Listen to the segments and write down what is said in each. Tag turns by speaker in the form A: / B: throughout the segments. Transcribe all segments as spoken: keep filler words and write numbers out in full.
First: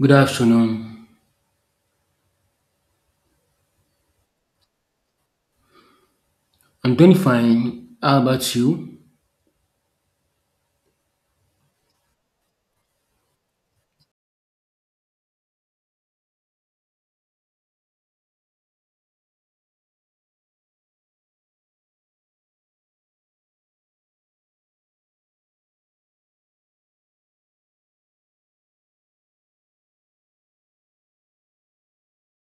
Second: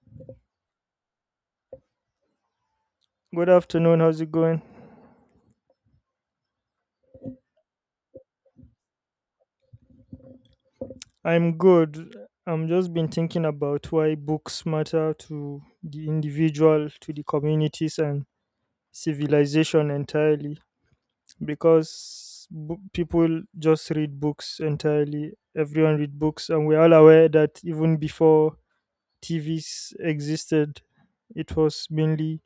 A: Good afternoon.
B: Good afternoon. How's it going?
A: I'm doing fine. How about you?
B: I'm good. I'm just been thinking about why books matter to the individual, to the communities, and civilization entirely. Because bo- people just read books entirely. Everyone read books, and we're all aware that even before T Vs existed, it was mainly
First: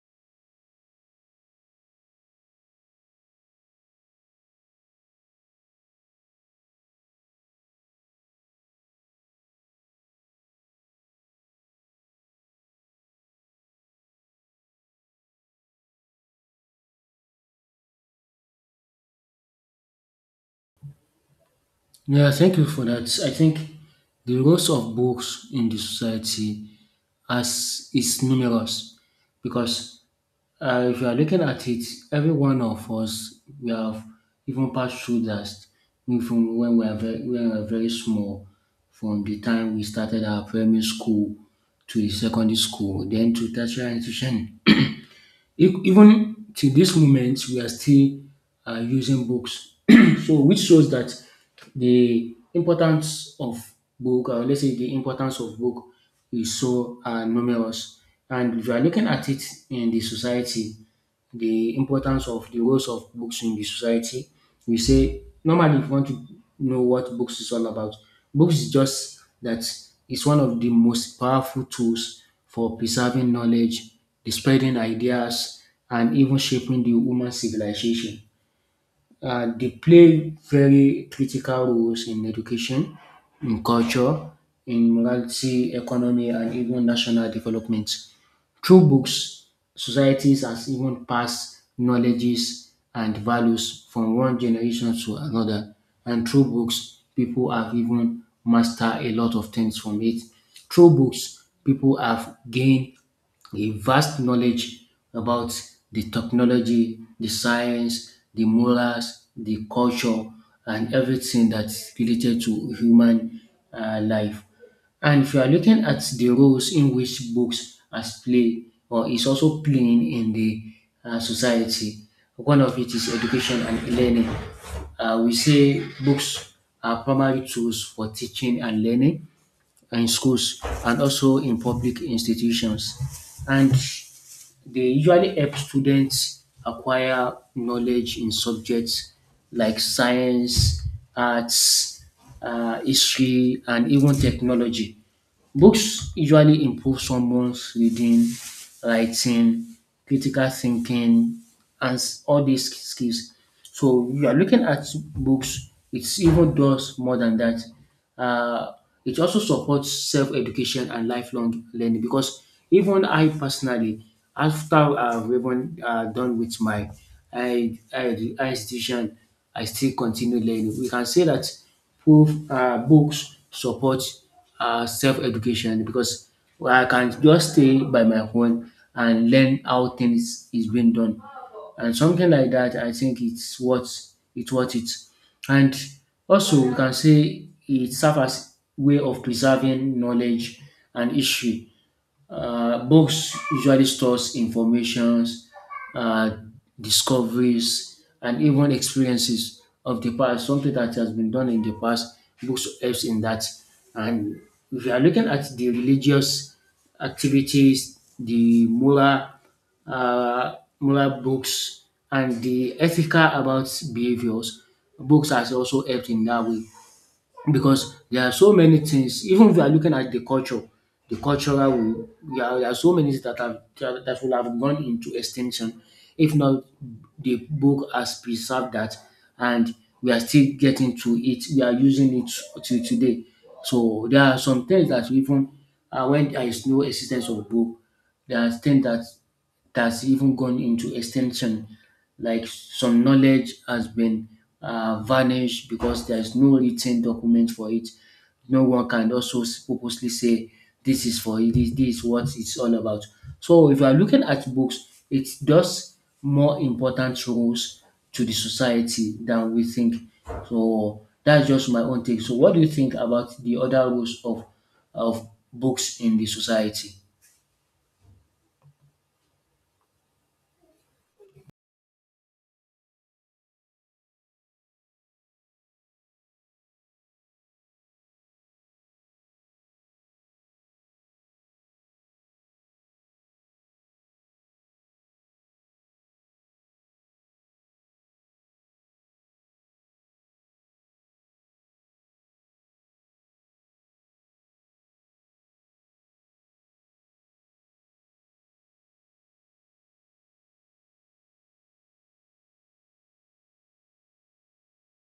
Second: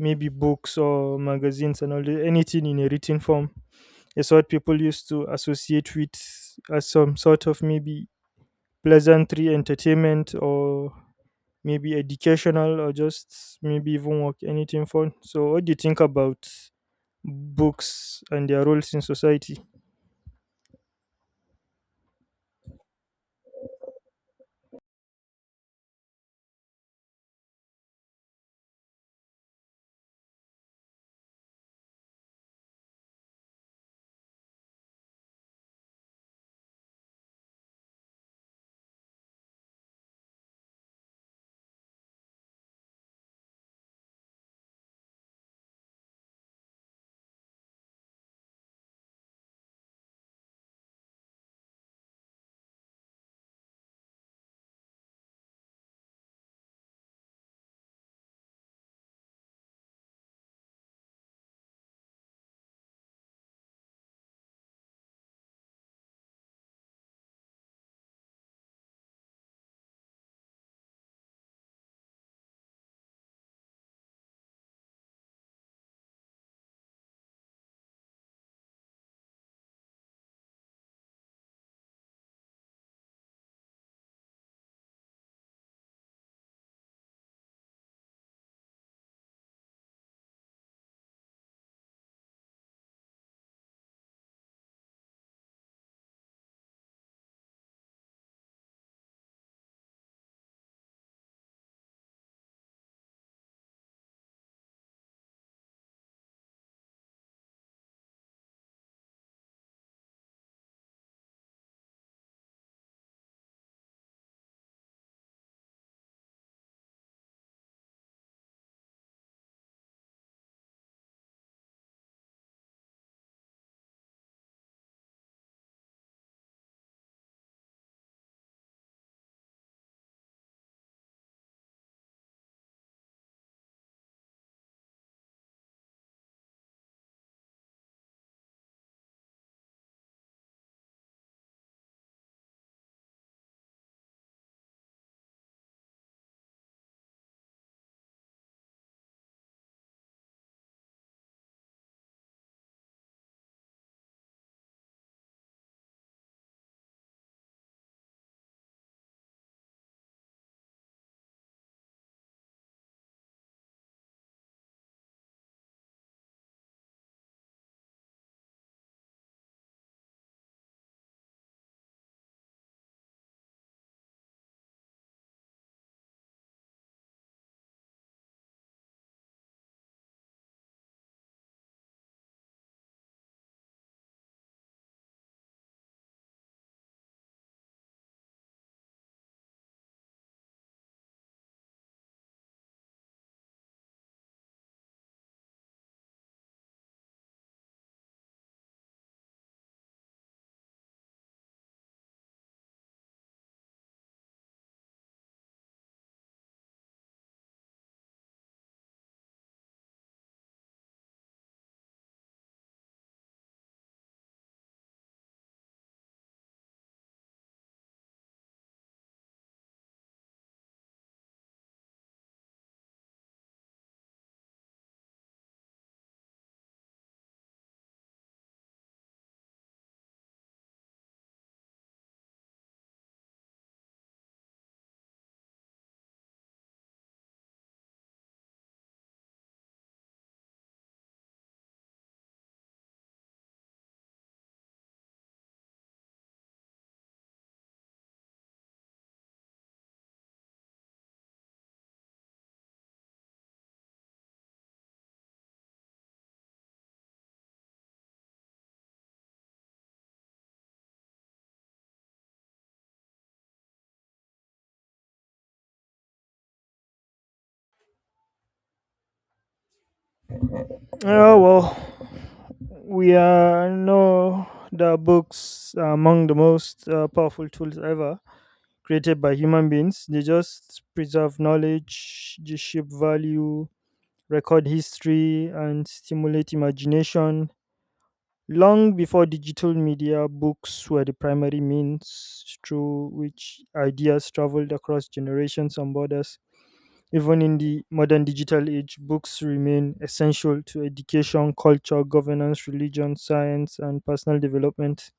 B: maybe books or magazines and all the, anything in a written form is what people used to associate with as some sort of maybe pleasantry, entertainment, or maybe educational, or just maybe even work, anything fun. So, what do you think about books and their roles in society?
A: Yeah, thank you for that. I think the roles of books in the society as is numerous because uh, if you are looking at it, every one of us we have even passed through that from when we are very, when we are very small, from the time we started our primary school to the secondary school, then to tertiary institution. E- Even till this moment, we are still uh, using books. So, which shows that the importance of book, or let's say the importance of book, is so uh, numerous. And if you are looking at it in the society, the importance of the roles of books in the society. We say normally if you want to know what books is all about, books is just that it's one of the most powerful tools for preserving knowledge, the spreading ideas, and even shaping the human civilization. Uh, they play very critical roles in education, in culture, in morality, economy, and even national development. Through books, societies has even passed knowledges and values from one generation to another. And through books, people have even mastered a lot of things from it. Through books, people have gained a vast knowledge about the technology, the science, the morals, the culture, and everything that's related to human uh, life. And if you are looking at the roles in which books has played or is also playing in the uh, society, one of it is education and learning. Uh, we say books are primary tools for teaching and learning in schools and also in public institutions. And they usually help students acquire knowledge in subjects like science, arts, uh, history, and even technology. Books usually improve someone's reading, writing, critical thinking, and s- all these skills. So you are looking at books, it even does more than that. Uh, it also supports self education and lifelong learning because even I personally, after I've even uh, done with my I, I, I institution, I still continue learning. We can say that proof um books support um self education because I can just stay by my own and learn how things is being done and something like that I think it's worth it's worth it. And also we can say it serves as way of preserving knowledge and history. Uh, books usually stores informations, uh, discoveries, and even experiences of the past. Something that has been done in the past, books helps in that. And if you are looking at the religious activities, the moral, uh, moral books, and the ethical about behaviors, books has also helped in that way because there are so many things even if you are looking at the culture the cultural will there are, there are so many things that have that, that will have gone into extinction if not the book has preserved that and we are still getting to it we are using it to today. So there are some things that even uh, when there is no existence of book there are things that that's even gone into extinction. Like some knowledge has been uh, vanished because there's no written document for it. No one can also s- purposely say this is for it, this, this is what it's all about. So if you are looking at books, it does more important roles to the society than we think. So that's just my own take. So what do you think about the other roles of of books in the society?
B: Oh, well, we are know that books are among the most uh, powerful tools ever created by human beings. They just preserve knowledge, they shape value, record history, and stimulate imagination. Long before digital media, books were the primary means through which ideas traveled across generations and borders. Even in the modern digital age, books remain essential to education, culture, governance, religion, science, and personal development.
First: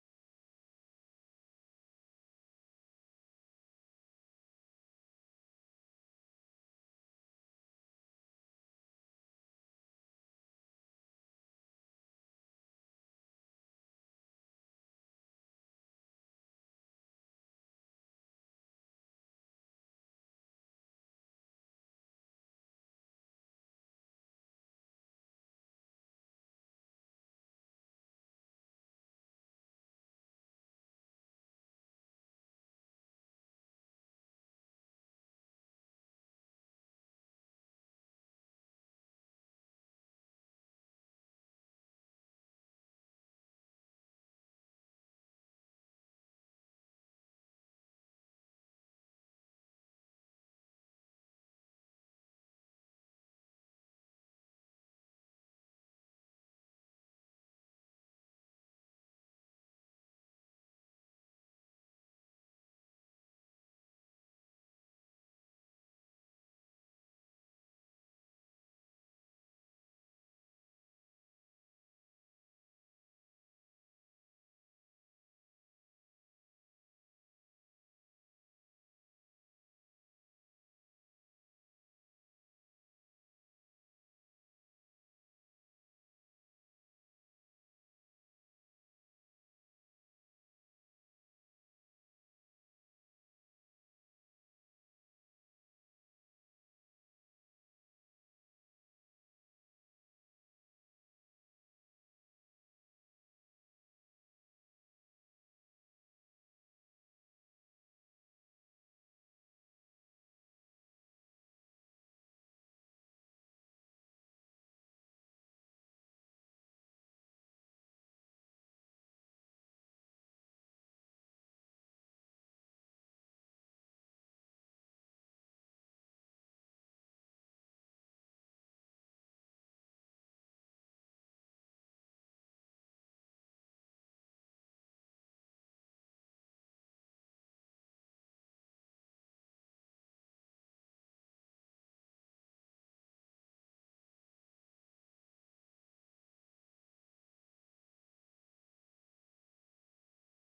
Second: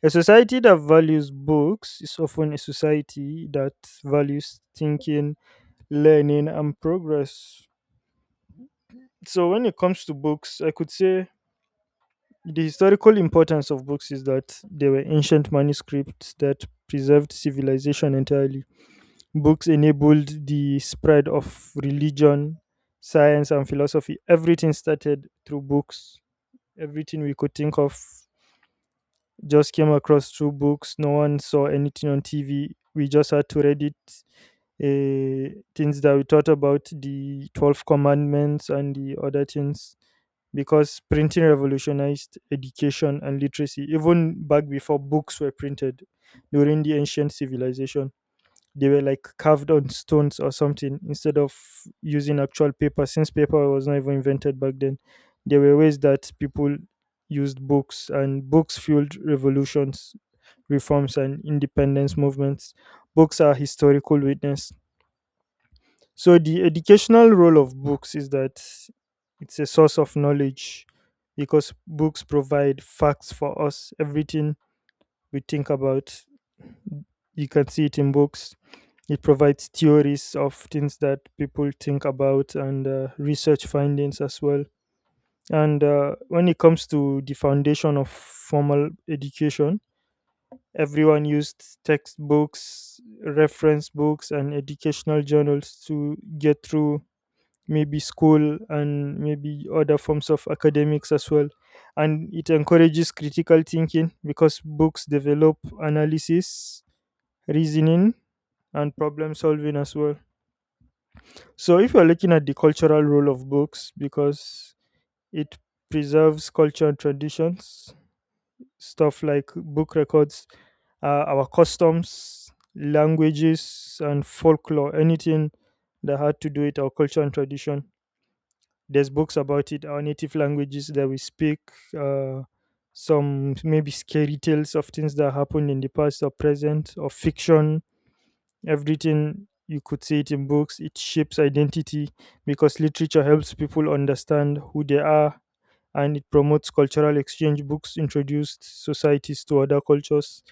B: A society that values books is often a society that values thinking, learning, and progress. So, when it comes to books, I could say the historical importance of books is that they were ancient manuscripts that preserved civilization entirely. Books enabled the spread of religion, science, and philosophy. Everything started through books. Everything we could think of just came across through books. No one saw anything on T V. We just had to read it. Uh, things that we thought about the twelve commandments and the other things, because printing revolutionized education and literacy. Even back before books were printed, during the ancient civilization, they were like carved on stones or something instead of using actual paper, since paper was not even invented back then. There were ways that people used books, and books fueled revolutions, reforms, and independence movements. Books are historical witness. So the educational role of books is that it's a source of knowledge, because books provide facts for us. Everything we think about, you can see it in books. It provides theories of things that people think about and uh, research findings as well. And uh, when it comes to the foundation of formal education, everyone used textbooks, reference books, and educational journals to get through maybe school and maybe other forms of academics as well. And it encourages critical thinking, because books develop analysis, reasoning, and problem solving as well. So if you're looking at the cultural role of books, because it preserves culture and traditions. Stuff like book records, uh, our customs, languages, and folklore, anything that had to do with our culture and tradition, there's books about it. Our native languages that we speak, uh, some maybe scary tales of things that happened in the past or present or fiction, everything you could see it in books. It shapes identity, because literature helps people understand who they are. And it promotes cultural exchange. Books introduced societies to other cultures.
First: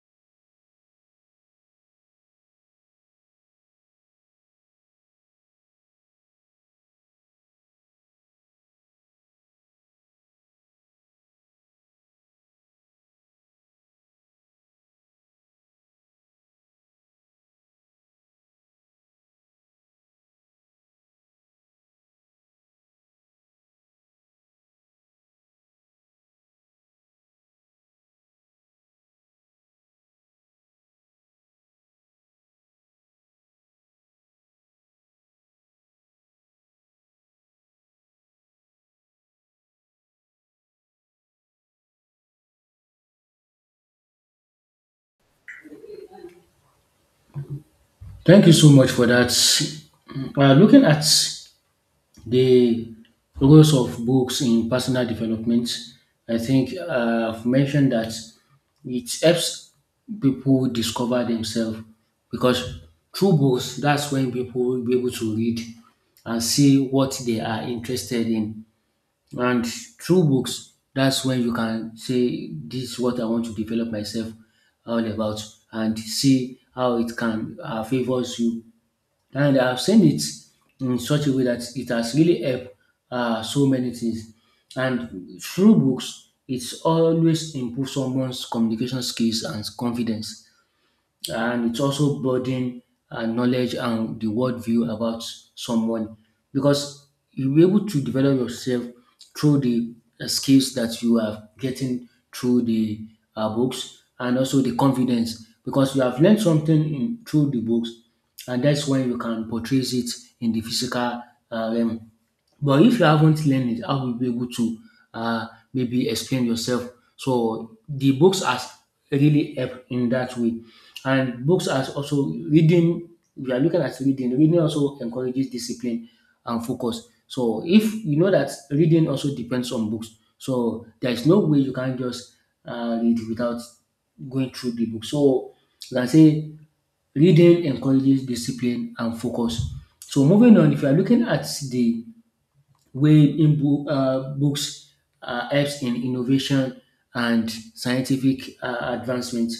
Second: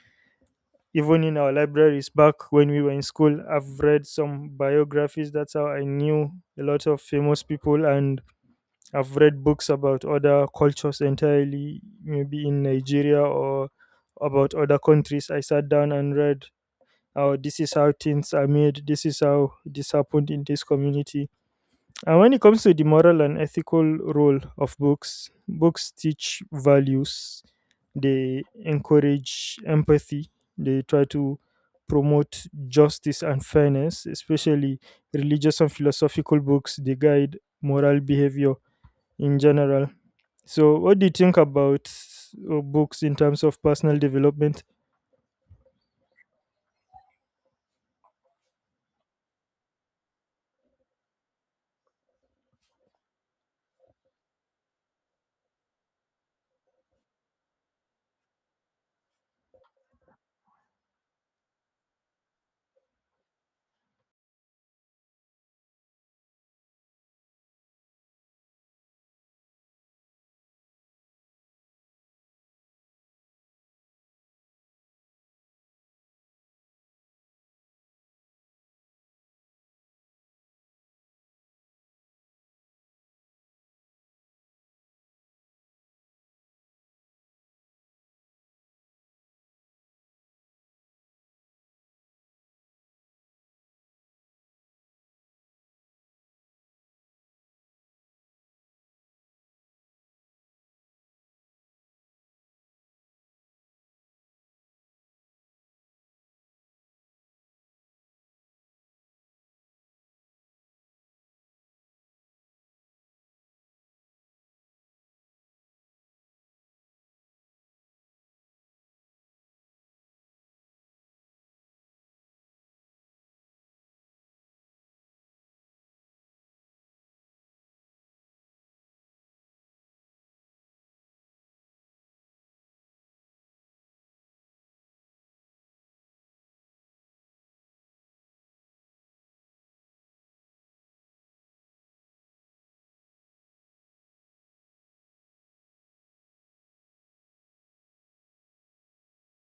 B: Even in our libraries back when we were in school, I've read some biographies. That's how I knew a lot of famous people. And I've read books about other cultures entirely, maybe in Nigeria or about other countries. I sat down and read, oh, this is how things are made, this is how this happened in this community. And when it comes to the moral and ethical role of books, books teach values, they encourage empathy, they try to promote justice and fairness, especially religious and philosophical books. They guide moral behavior in general. So, what do you think about uh, books in terms of personal development?
A: Thank you so much for that. Uh, looking at the roles of books in personal development, I think uh, I've mentioned that it helps people discover themselves because through books, that's when people will be able to read and see what they are interested in. And through books, that's when you can say, this is what I want to develop myself all about, and see how it can uh, favors you and I've seen it in such a way that it has really helped uh, so many things. And through books, it's always improve someone's communication skills and confidence and it's also broaden uh, knowledge and the worldview about someone because you'll be able to develop yourself through the uh, skills that you are getting through the uh, books and also the confidence because you have learned something in, through the books and that's when you can portray it in the physical uh, realm. But if you haven't learned it, how will you be able to uh, maybe explain yourself? So the books has really helped in that way. And books are also reading, we are looking at reading, reading also encourages discipline and focus. So if you know that reading also depends on books, so there is no way you can just uh, read without going through the book. So you can say reading encourages discipline and focus. So moving on, if you are looking at the way in bo- uh, books uh, helps in innovation and scientific uh, advancement.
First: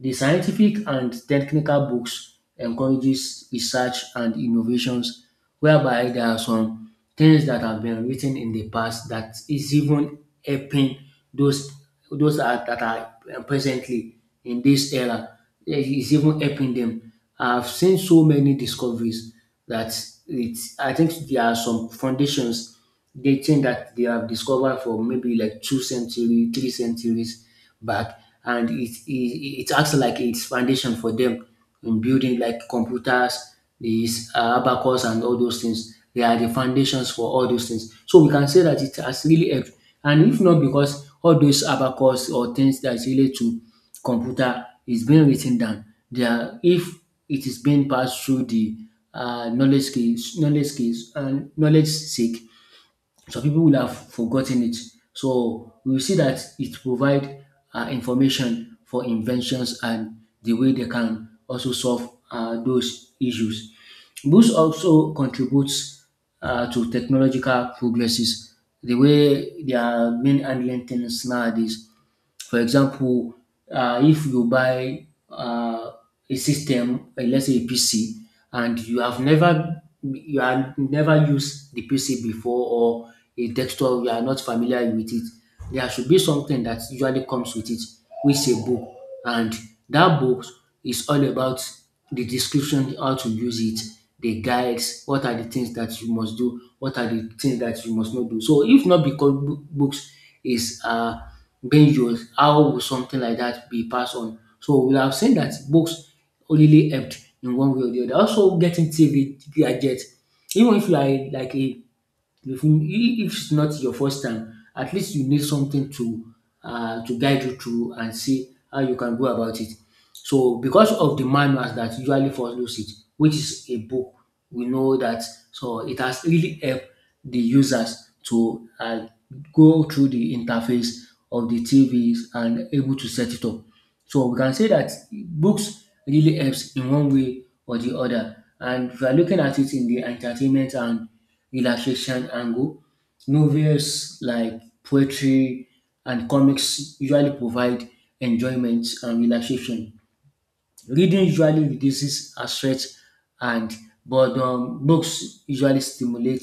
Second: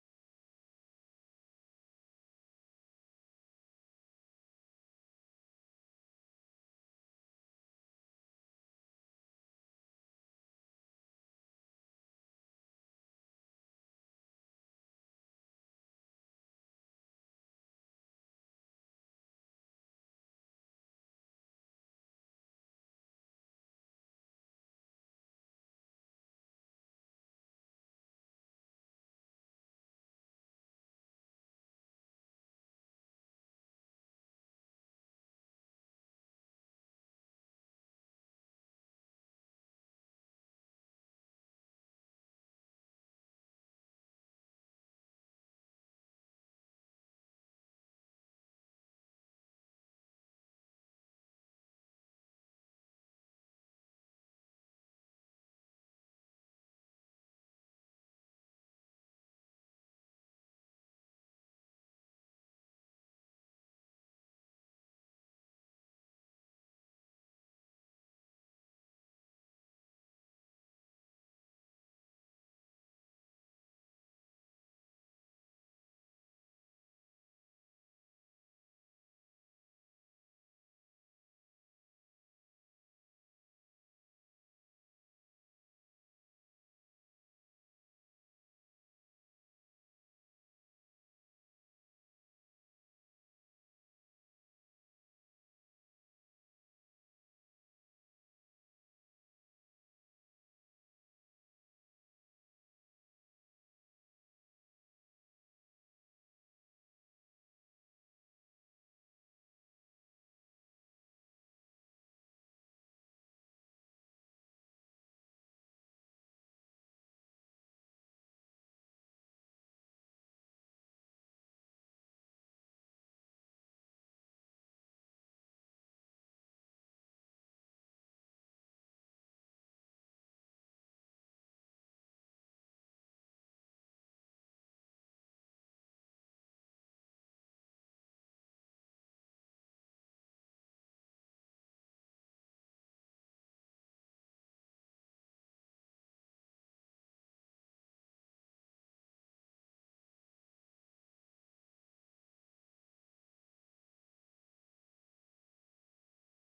A: The scientific and technical books encourages research and innovations, whereby there are some things that have been written in the past that is even helping those those are, that are uh, presently in this era. It is even helping them. I've seen so many discoveries that it's I think there are some foundations dating that they have discovered for maybe like two century, three centuries back, and it it, it acts like it's foundation for them in building like computers, these uh, abacus and all those things. They are the foundations for all those things. So we can say that it has really helped. And if not because all those abacus or things that is related to computer is being written down, they are if it is being passed through the uh, knowledge skills, knowledge skills, and knowledge seek. So people will have forgotten it. So we will see that it provides uh, information for inventions and the way they can also solve uh, those issues. Books also contributes uh, to technological progresses. The way they are being handling things nowadays for example, uh, if you buy uh, a system, uh, let's say a P C, and you have never you have never used the P C before or a desktop, you are not familiar with it, there should be something that usually comes with it, which is a book, and that book is all about the description how to use it, the guides, what are the things that you must do, what are the things that you must not do. So if not because bo- books is uh Benjus, how would something like that be passed on? So we have seen that books only helped in one way or the other. Also, getting T V gadgets, even if you are like a if, you- if it's not your first time, at least you need something to uh, to guide you through and see how you can go about it. So because of the manuals that usually follows it, which is a book, we know that so it has really helped the users to uh, go through the interface of the T Vs and able to set it up. So we can say that books really helps in one way or the other. And if you are looking at it in the entertainment and relaxation angle, novels like poetry and comics usually provide enjoyment and relaxation. Reading usually reduces our stress and but um, books usually stimulate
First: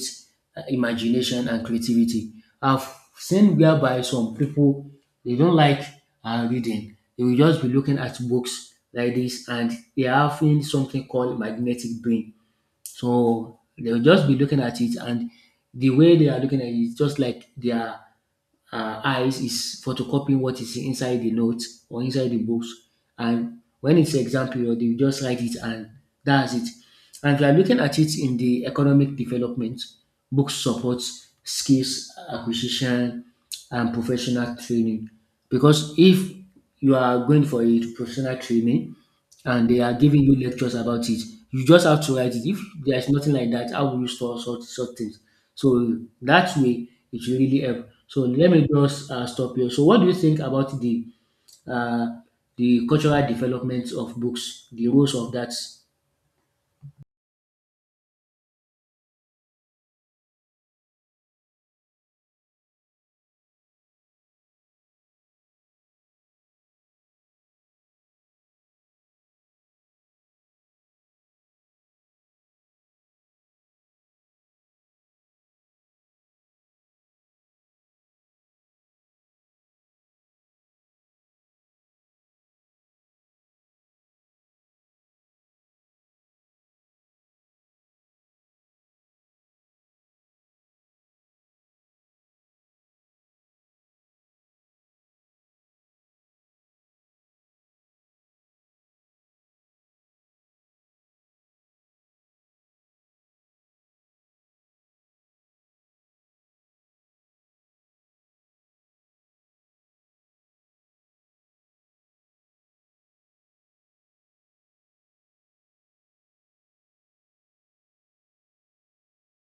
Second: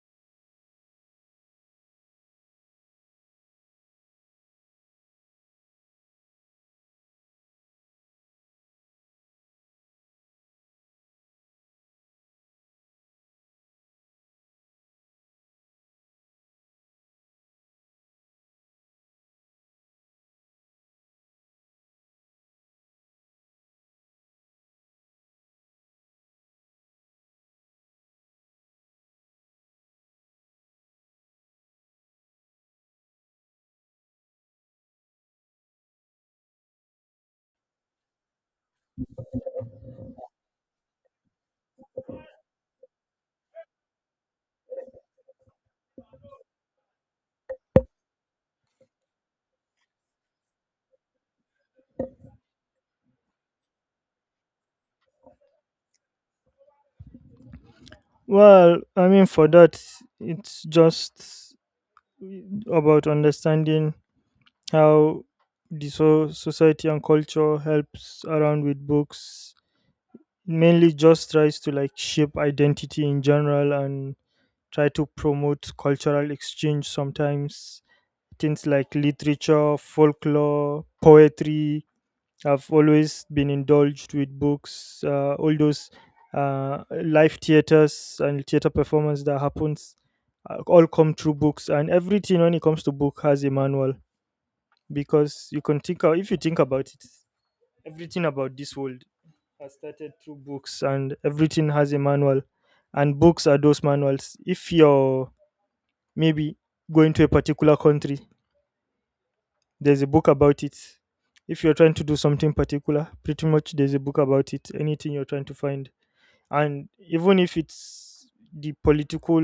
A: uh, imagination and creativity. I've seen whereby some people they don't like uh, reading. They will just be looking at books like this and they are having something called magnetic brain. So they'll just be looking at it and the way they are looking at it is just like they are uh, eyes is photocopying what is inside the notes or inside the books. And when it's exam period, they will just write it and that's it. And if you are looking at it in the economic development, books supports skills acquisition and professional training. Because if you are going for a professional training, and they are giving you lectures about it. You just have to write it. If there is nothing like that, how will you store such such things? So that way, it will really help. So let me just uh, stop here. So what do you think about the uh, the cultural development of books, the roles of that?
B: Well, I mean, for that, it's just about understanding how the so- society and culture helps around with books. Mainly, just tries to like shape identity in general and try to promote cultural exchange. Sometimes things like literature, folklore, poetry, I've always been indulged with books, uh, all those uh, live theaters and theater performance that happens, uh, all come through books, and everything when it comes to book has a manual. Because you can think of, if you think about it, everything about this world has started through books, and everything has a manual, and books are those manuals. If you're maybe going to a particular country, there's a book about it. If you're trying to do something particular, pretty much there's a book about it. Anything you're trying to find, and even if it's the political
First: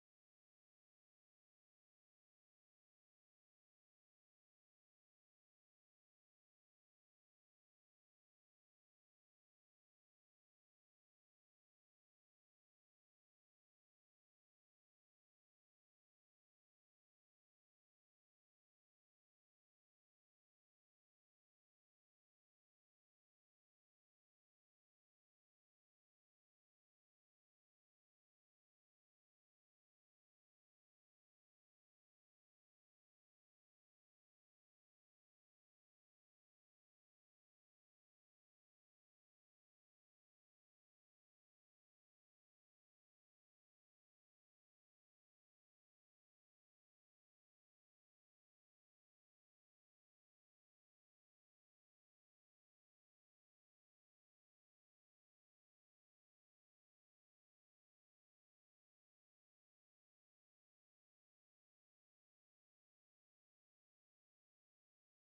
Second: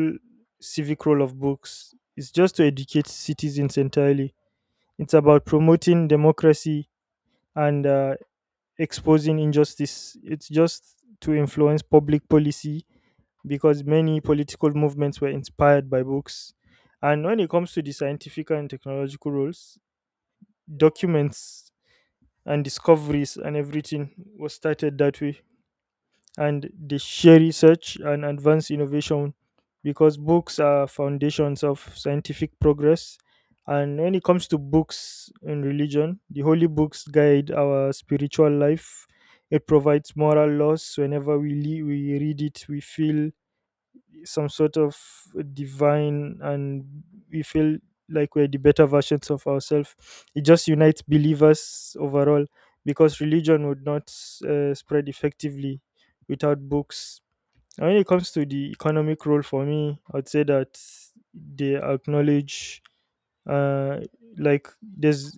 B: civic role of books, it's just to educate citizens entirely. It's about promoting democracy and uh, exposing injustice. It's just to influence public policy, because many political movements were inspired by books. And when it comes to the scientific and technological roles, documents and discoveries and everything was started that way, and they share research and advance innovation, because books are foundations of scientific progress. And when it comes to books in religion, the holy books guide our spiritual life. It provides moral laws. Whenever we, le- we read it, we feel some sort of divine, and we feel like we're the better versions of ourselves. It just unites believers overall, because religion would not uh, spread effectively without books. And when it comes to the economic role, for me I'd say that they acknowledge, uh, like there's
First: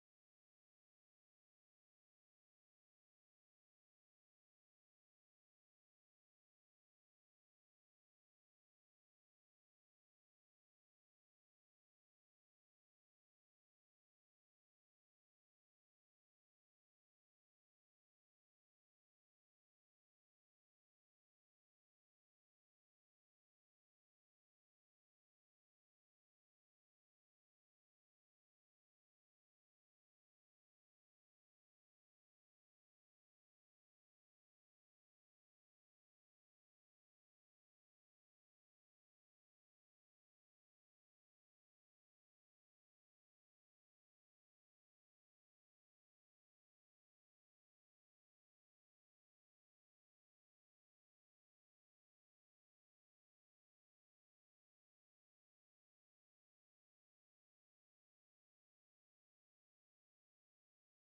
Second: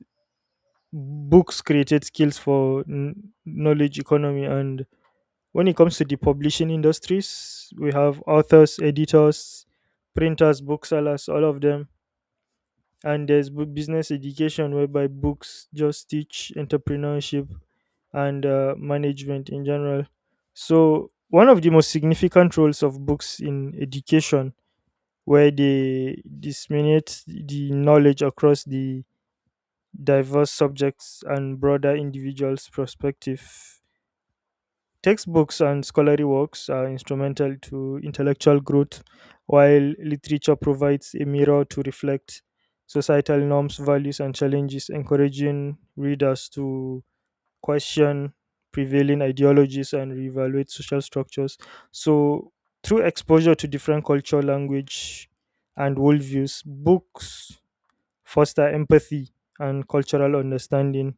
B: books created skills for n- knowledge economy. And when it comes to the publishing industries, we have authors, editors, printers, booksellers, all of them. And there's bu- business education, whereby books just teach entrepreneurship and uh, management in general. So, one of the most significant roles of books in education, where they disseminate the knowledge across the diverse subjects and broader individuals' perspective, textbooks and scholarly works are instrumental to intellectual growth, while literature provides a mirror to reflect societal norms, values, and challenges, encouraging readers to question prevailing ideologies and reevaluate social structures. So, through exposure to different culture, language, and worldviews, books foster empathy and cultural understanding,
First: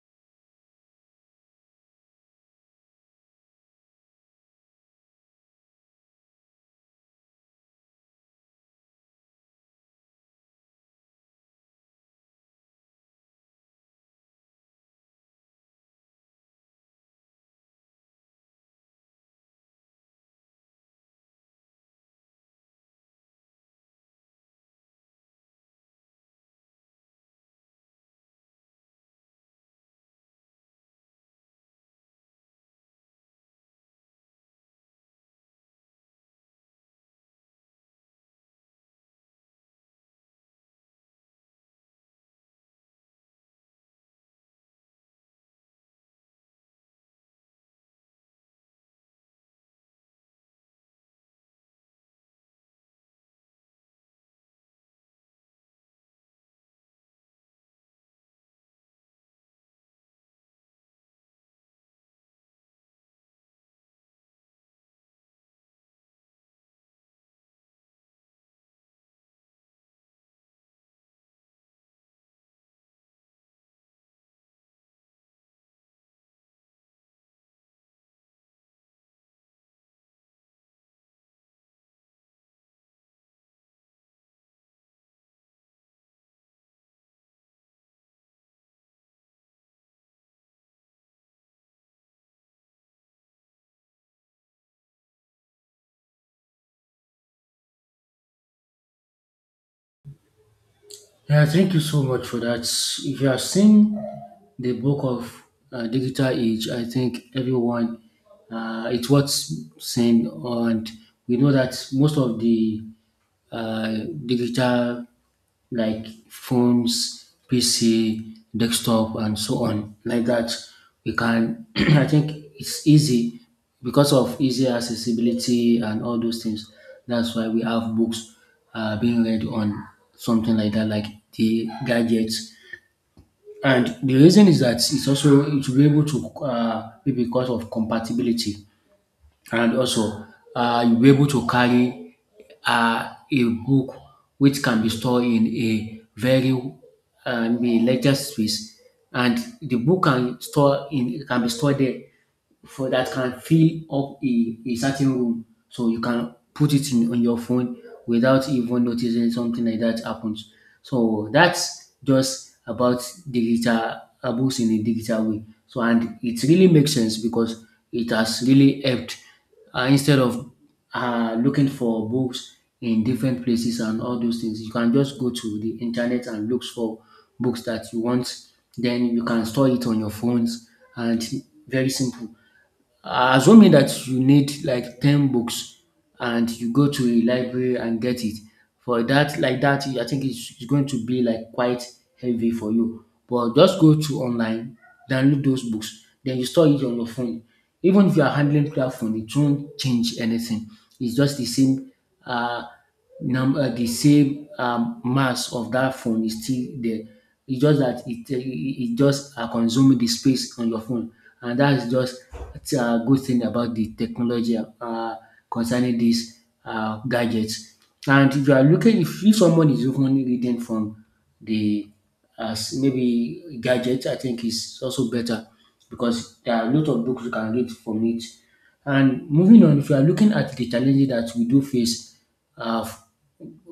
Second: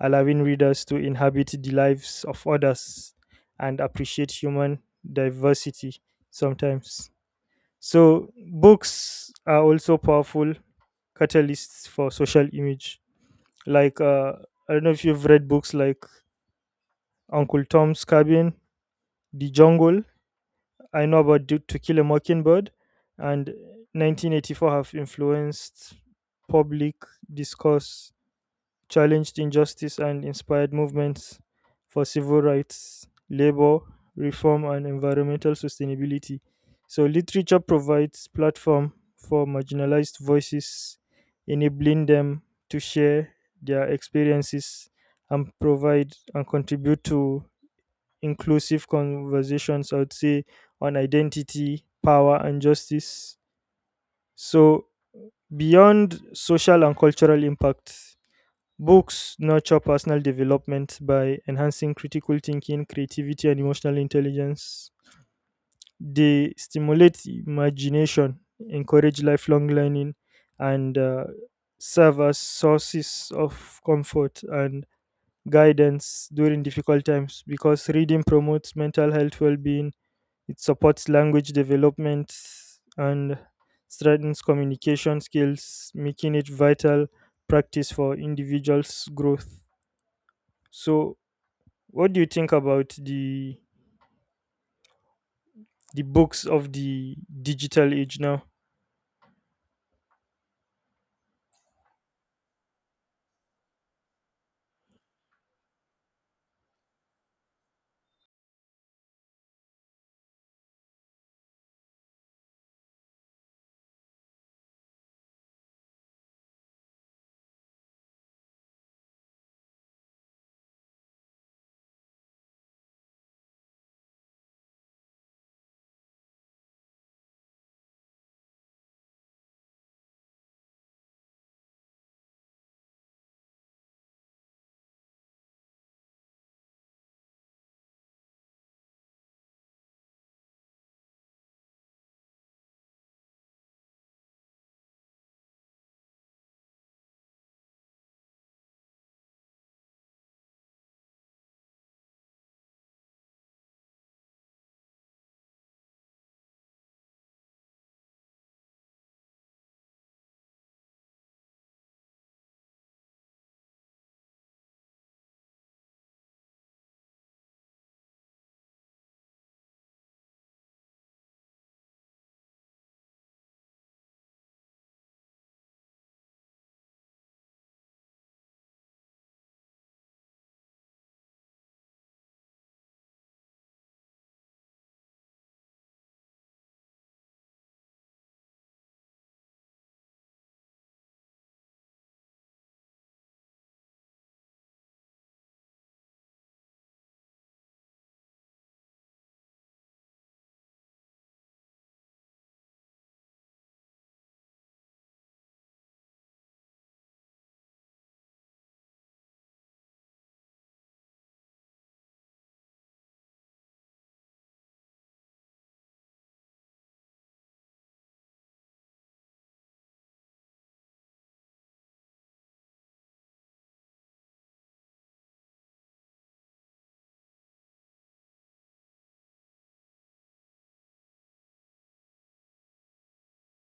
B: allowing readers to inhabit the lives of others and appreciate human diversity sometimes. So, books are also powerful catalysts for social image. Like, uh, I don't know if you've read books like Uncle Tom's Cabin, The Jungle, I know about Do- To Kill a Mockingbird, and nineteen eighty-four, have influenced public discourse, challenged injustice, and inspired movements for civil rights, labor reform, and environmental sustainability. So, literature provides platform for marginalized voices, enabling them to share their experiences and provide and contribute to inclusive conversations, I would say, on identity, power, and justice. So, beyond social and cultural impact, books nurture personal development by enhancing critical thinking, creativity, and emotional intelligence. They stimulate imagination, encourage lifelong learning, and uh, serve as sources of comfort and guidance during difficult times, because reading promotes mental health well being, it supports language development, and strengthens communication skills, making it vital practice for individuals' growth. So, what do you think about the the books of the digital age now?
A: Yeah, thank you so much for that. If you have seen the book of uh, digital age, I think everyone uh, it's what's saying, and we know that most of the uh, digital like phones, P C, desktop, and so on, like that. We can, I think it's easy because of easy accessibility and all those things. That's why we have books uh, being read on something like that, like the gadgets. And the reason is that it's also it will be able to uh, be because of compatibility, and also uh, you'll be able to carry uh, a book which can be stored in a very um, a larger space, and the book can store in can be stored there for that can fill up a, a certain room, so you can put it in on your phone without even noticing something like that happens. So that's just about digital uh, books in a digital way. So, and it really makes sense because it has really helped. Uh, instead of uh, looking for books in different places and all those things, you can just go to the internet and look for books that you want, then you can store it on your phones. And very simple. Uh, assuming that you need like ten books and you go to a library and get it for that like that, I think it's it's going to be like quite heavy for you, but just go to online, download those books, then you store it on your phone. Even if you are handling cloud phone, it won't change anything. It's just the same. uh, num- uh, the same um, mass of that phone is still there. It's just that it, uh, it, it just uh, consuming the space on your phone. And that is just a uh, good thing about the technology uh, concerning these uh, gadgets. And if you are looking, if, if someone is only reading from the as maybe gadget, I think is also better because there are a lot of books you can read from it. And moving on, if you are looking at the challenges that we do face, uh, f-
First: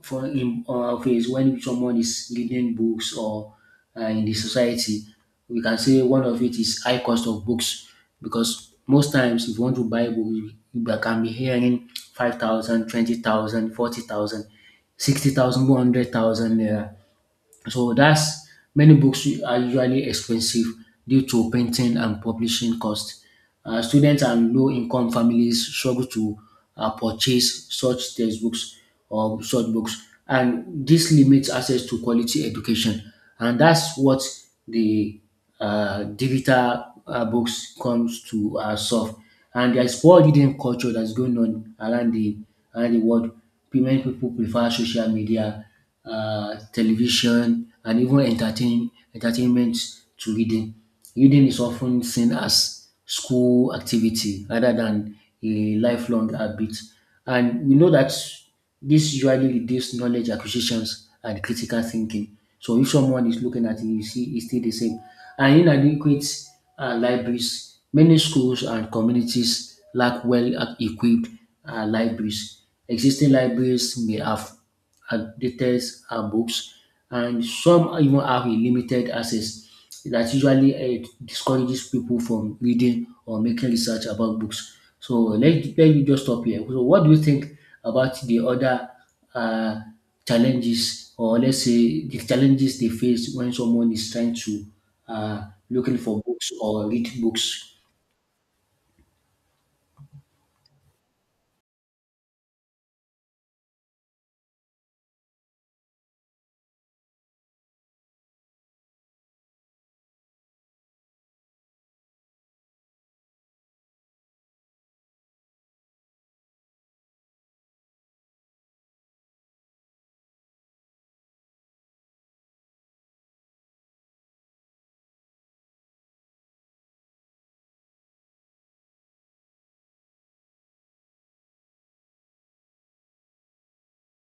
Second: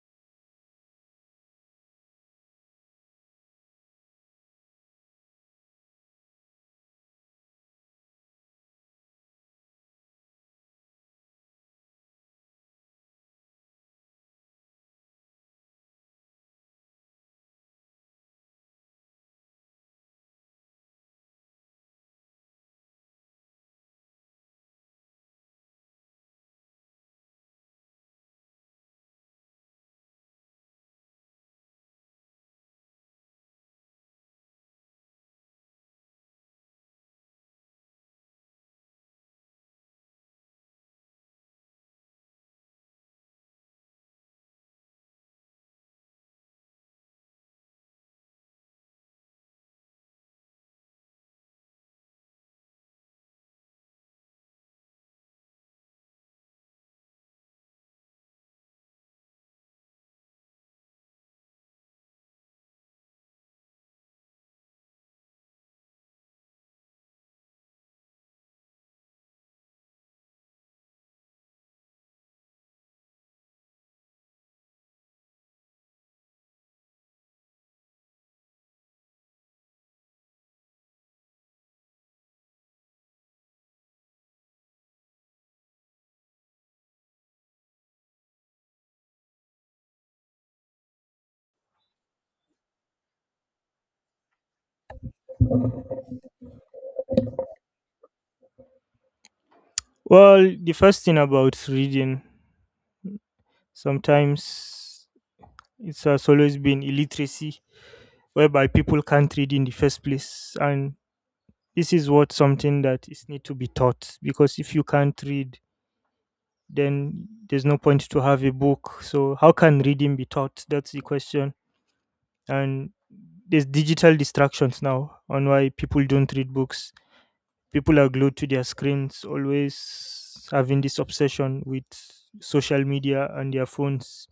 A: for in uh, face when someone is reading books or uh, in the society, we can say one of it is high cost of books. Because most times, if you want to buy book, you you can be hearing five thousand, twenty thousand, forty thousand, sixty thousand, one hundred thousand. So that's, many books are usually expensive due to printing and publishing costs. Uh, students and low-income families struggle to uh, purchase such textbooks or such books, and this limits access to quality education. And that's what the uh, digital uh, books comes to uh, solve. And there's poor reading culture that's going on around the around the world. Many people prefer social media, uh, television, and even entertain, entertainment to reading. Reading is often seen as school activity rather than a lifelong habit. And we know that this usually reduces knowledge acquisitions and critical thinking. So if someone is looking at it, you see it's still the same. And inadequate uh, libraries, many schools and communities lack well-equipped uh, libraries. Existing libraries may have outdated uh, books, and some even have a limited access that usually uh, discourages people from reading or making research about books. So let, let me just stop here. So what do you think about the other uh, challenges, or let's say the challenges they face when someone is trying to uh, looking for books or read books?
B: Well, the first thing about reading, sometimes it has always been illiteracy, whereby people can't read in the first place, and this is what something that is need to be taught, because if you can't read, then there's no point to have a book. So, how can reading be taught? That's the question. And there's digital distractions now on why people don't read books. People are glued to their screens, always having this obsession with social media and their phones.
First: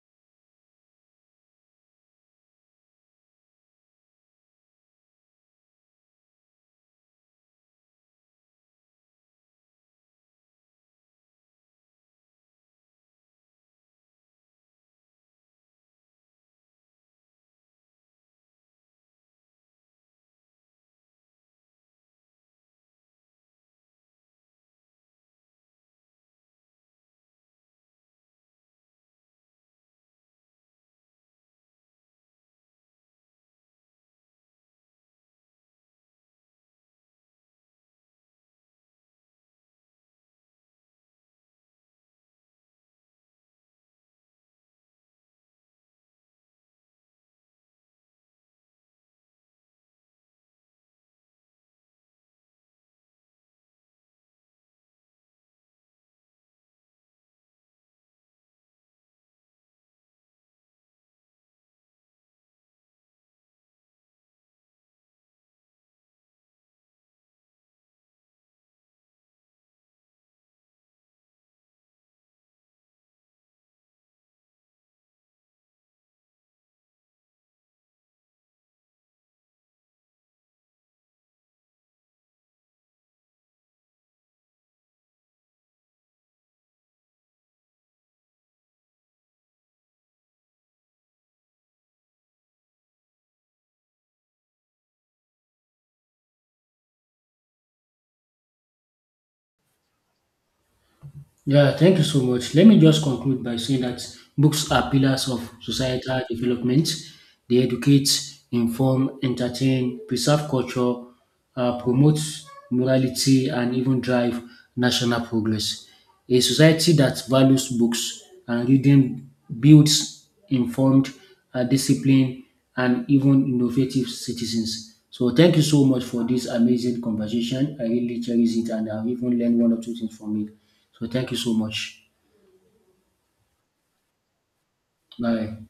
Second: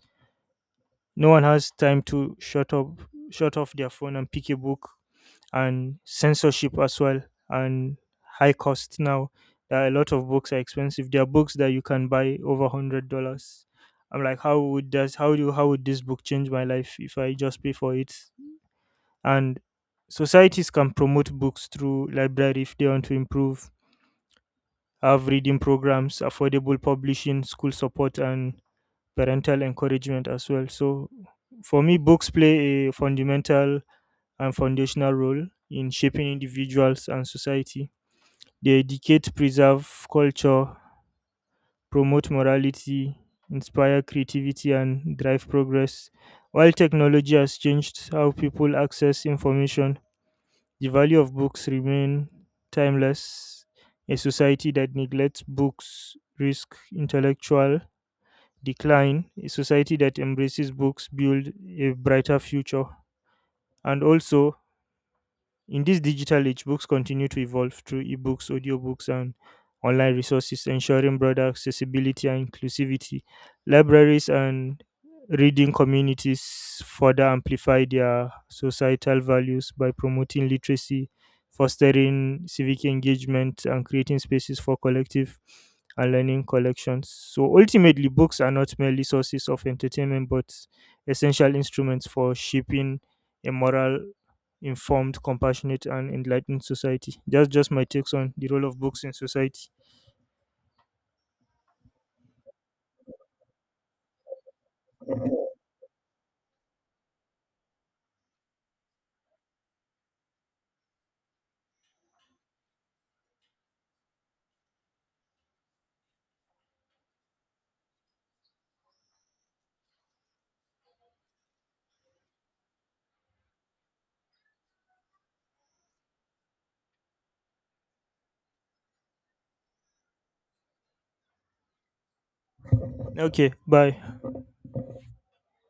B: No one has time to shut up, shut off their phone and pick a book. And censorship as well. And high cost now, that a lot of books are expensive. There are books that you can buy over one hundred dollars. I'm like, how would this, how do, how would this book change my life if I just pay for it? And societies can promote books through library if they want to improve. Have reading programs, affordable publishing, school support, and parental encouragement as well. So, for me, books play a fundamental and foundational role in shaping individuals and society. They educate, preserve culture, promote morality, inspire creativity, and drive progress. While technology has changed how people access information, the value of books remain timeless. A society that neglects books risk intellectual decline. A society that embraces books build a brighter future. And also, in this digital age, books continue to evolve through ebooks, audiobooks, and online resources, ensuring broader accessibility and inclusivity. Libraries and reading communities further amplify their societal values by promoting literacy, fostering civic engagement, and creating spaces for collective and learning collections. So ultimately, books are not merely sources of entertainment but essential instruments for shaping a moral, informed, compassionate, and enlightened society. That's just my takes on the role of books in society.
A: Yeah, thank you so much. Let me just conclude by saying that books are pillars of societal development. They educate, inform, entertain, preserve culture, uh, promote morality, and even drive national progress. A society that values books and reading builds informed, uh, disciplined, and even innovative citizens. So, thank you so much for this amazing conversation. I really cherish it, and I've even learned one or two things from it. So thank you so much.
B: Okay, bye.
A: Bye.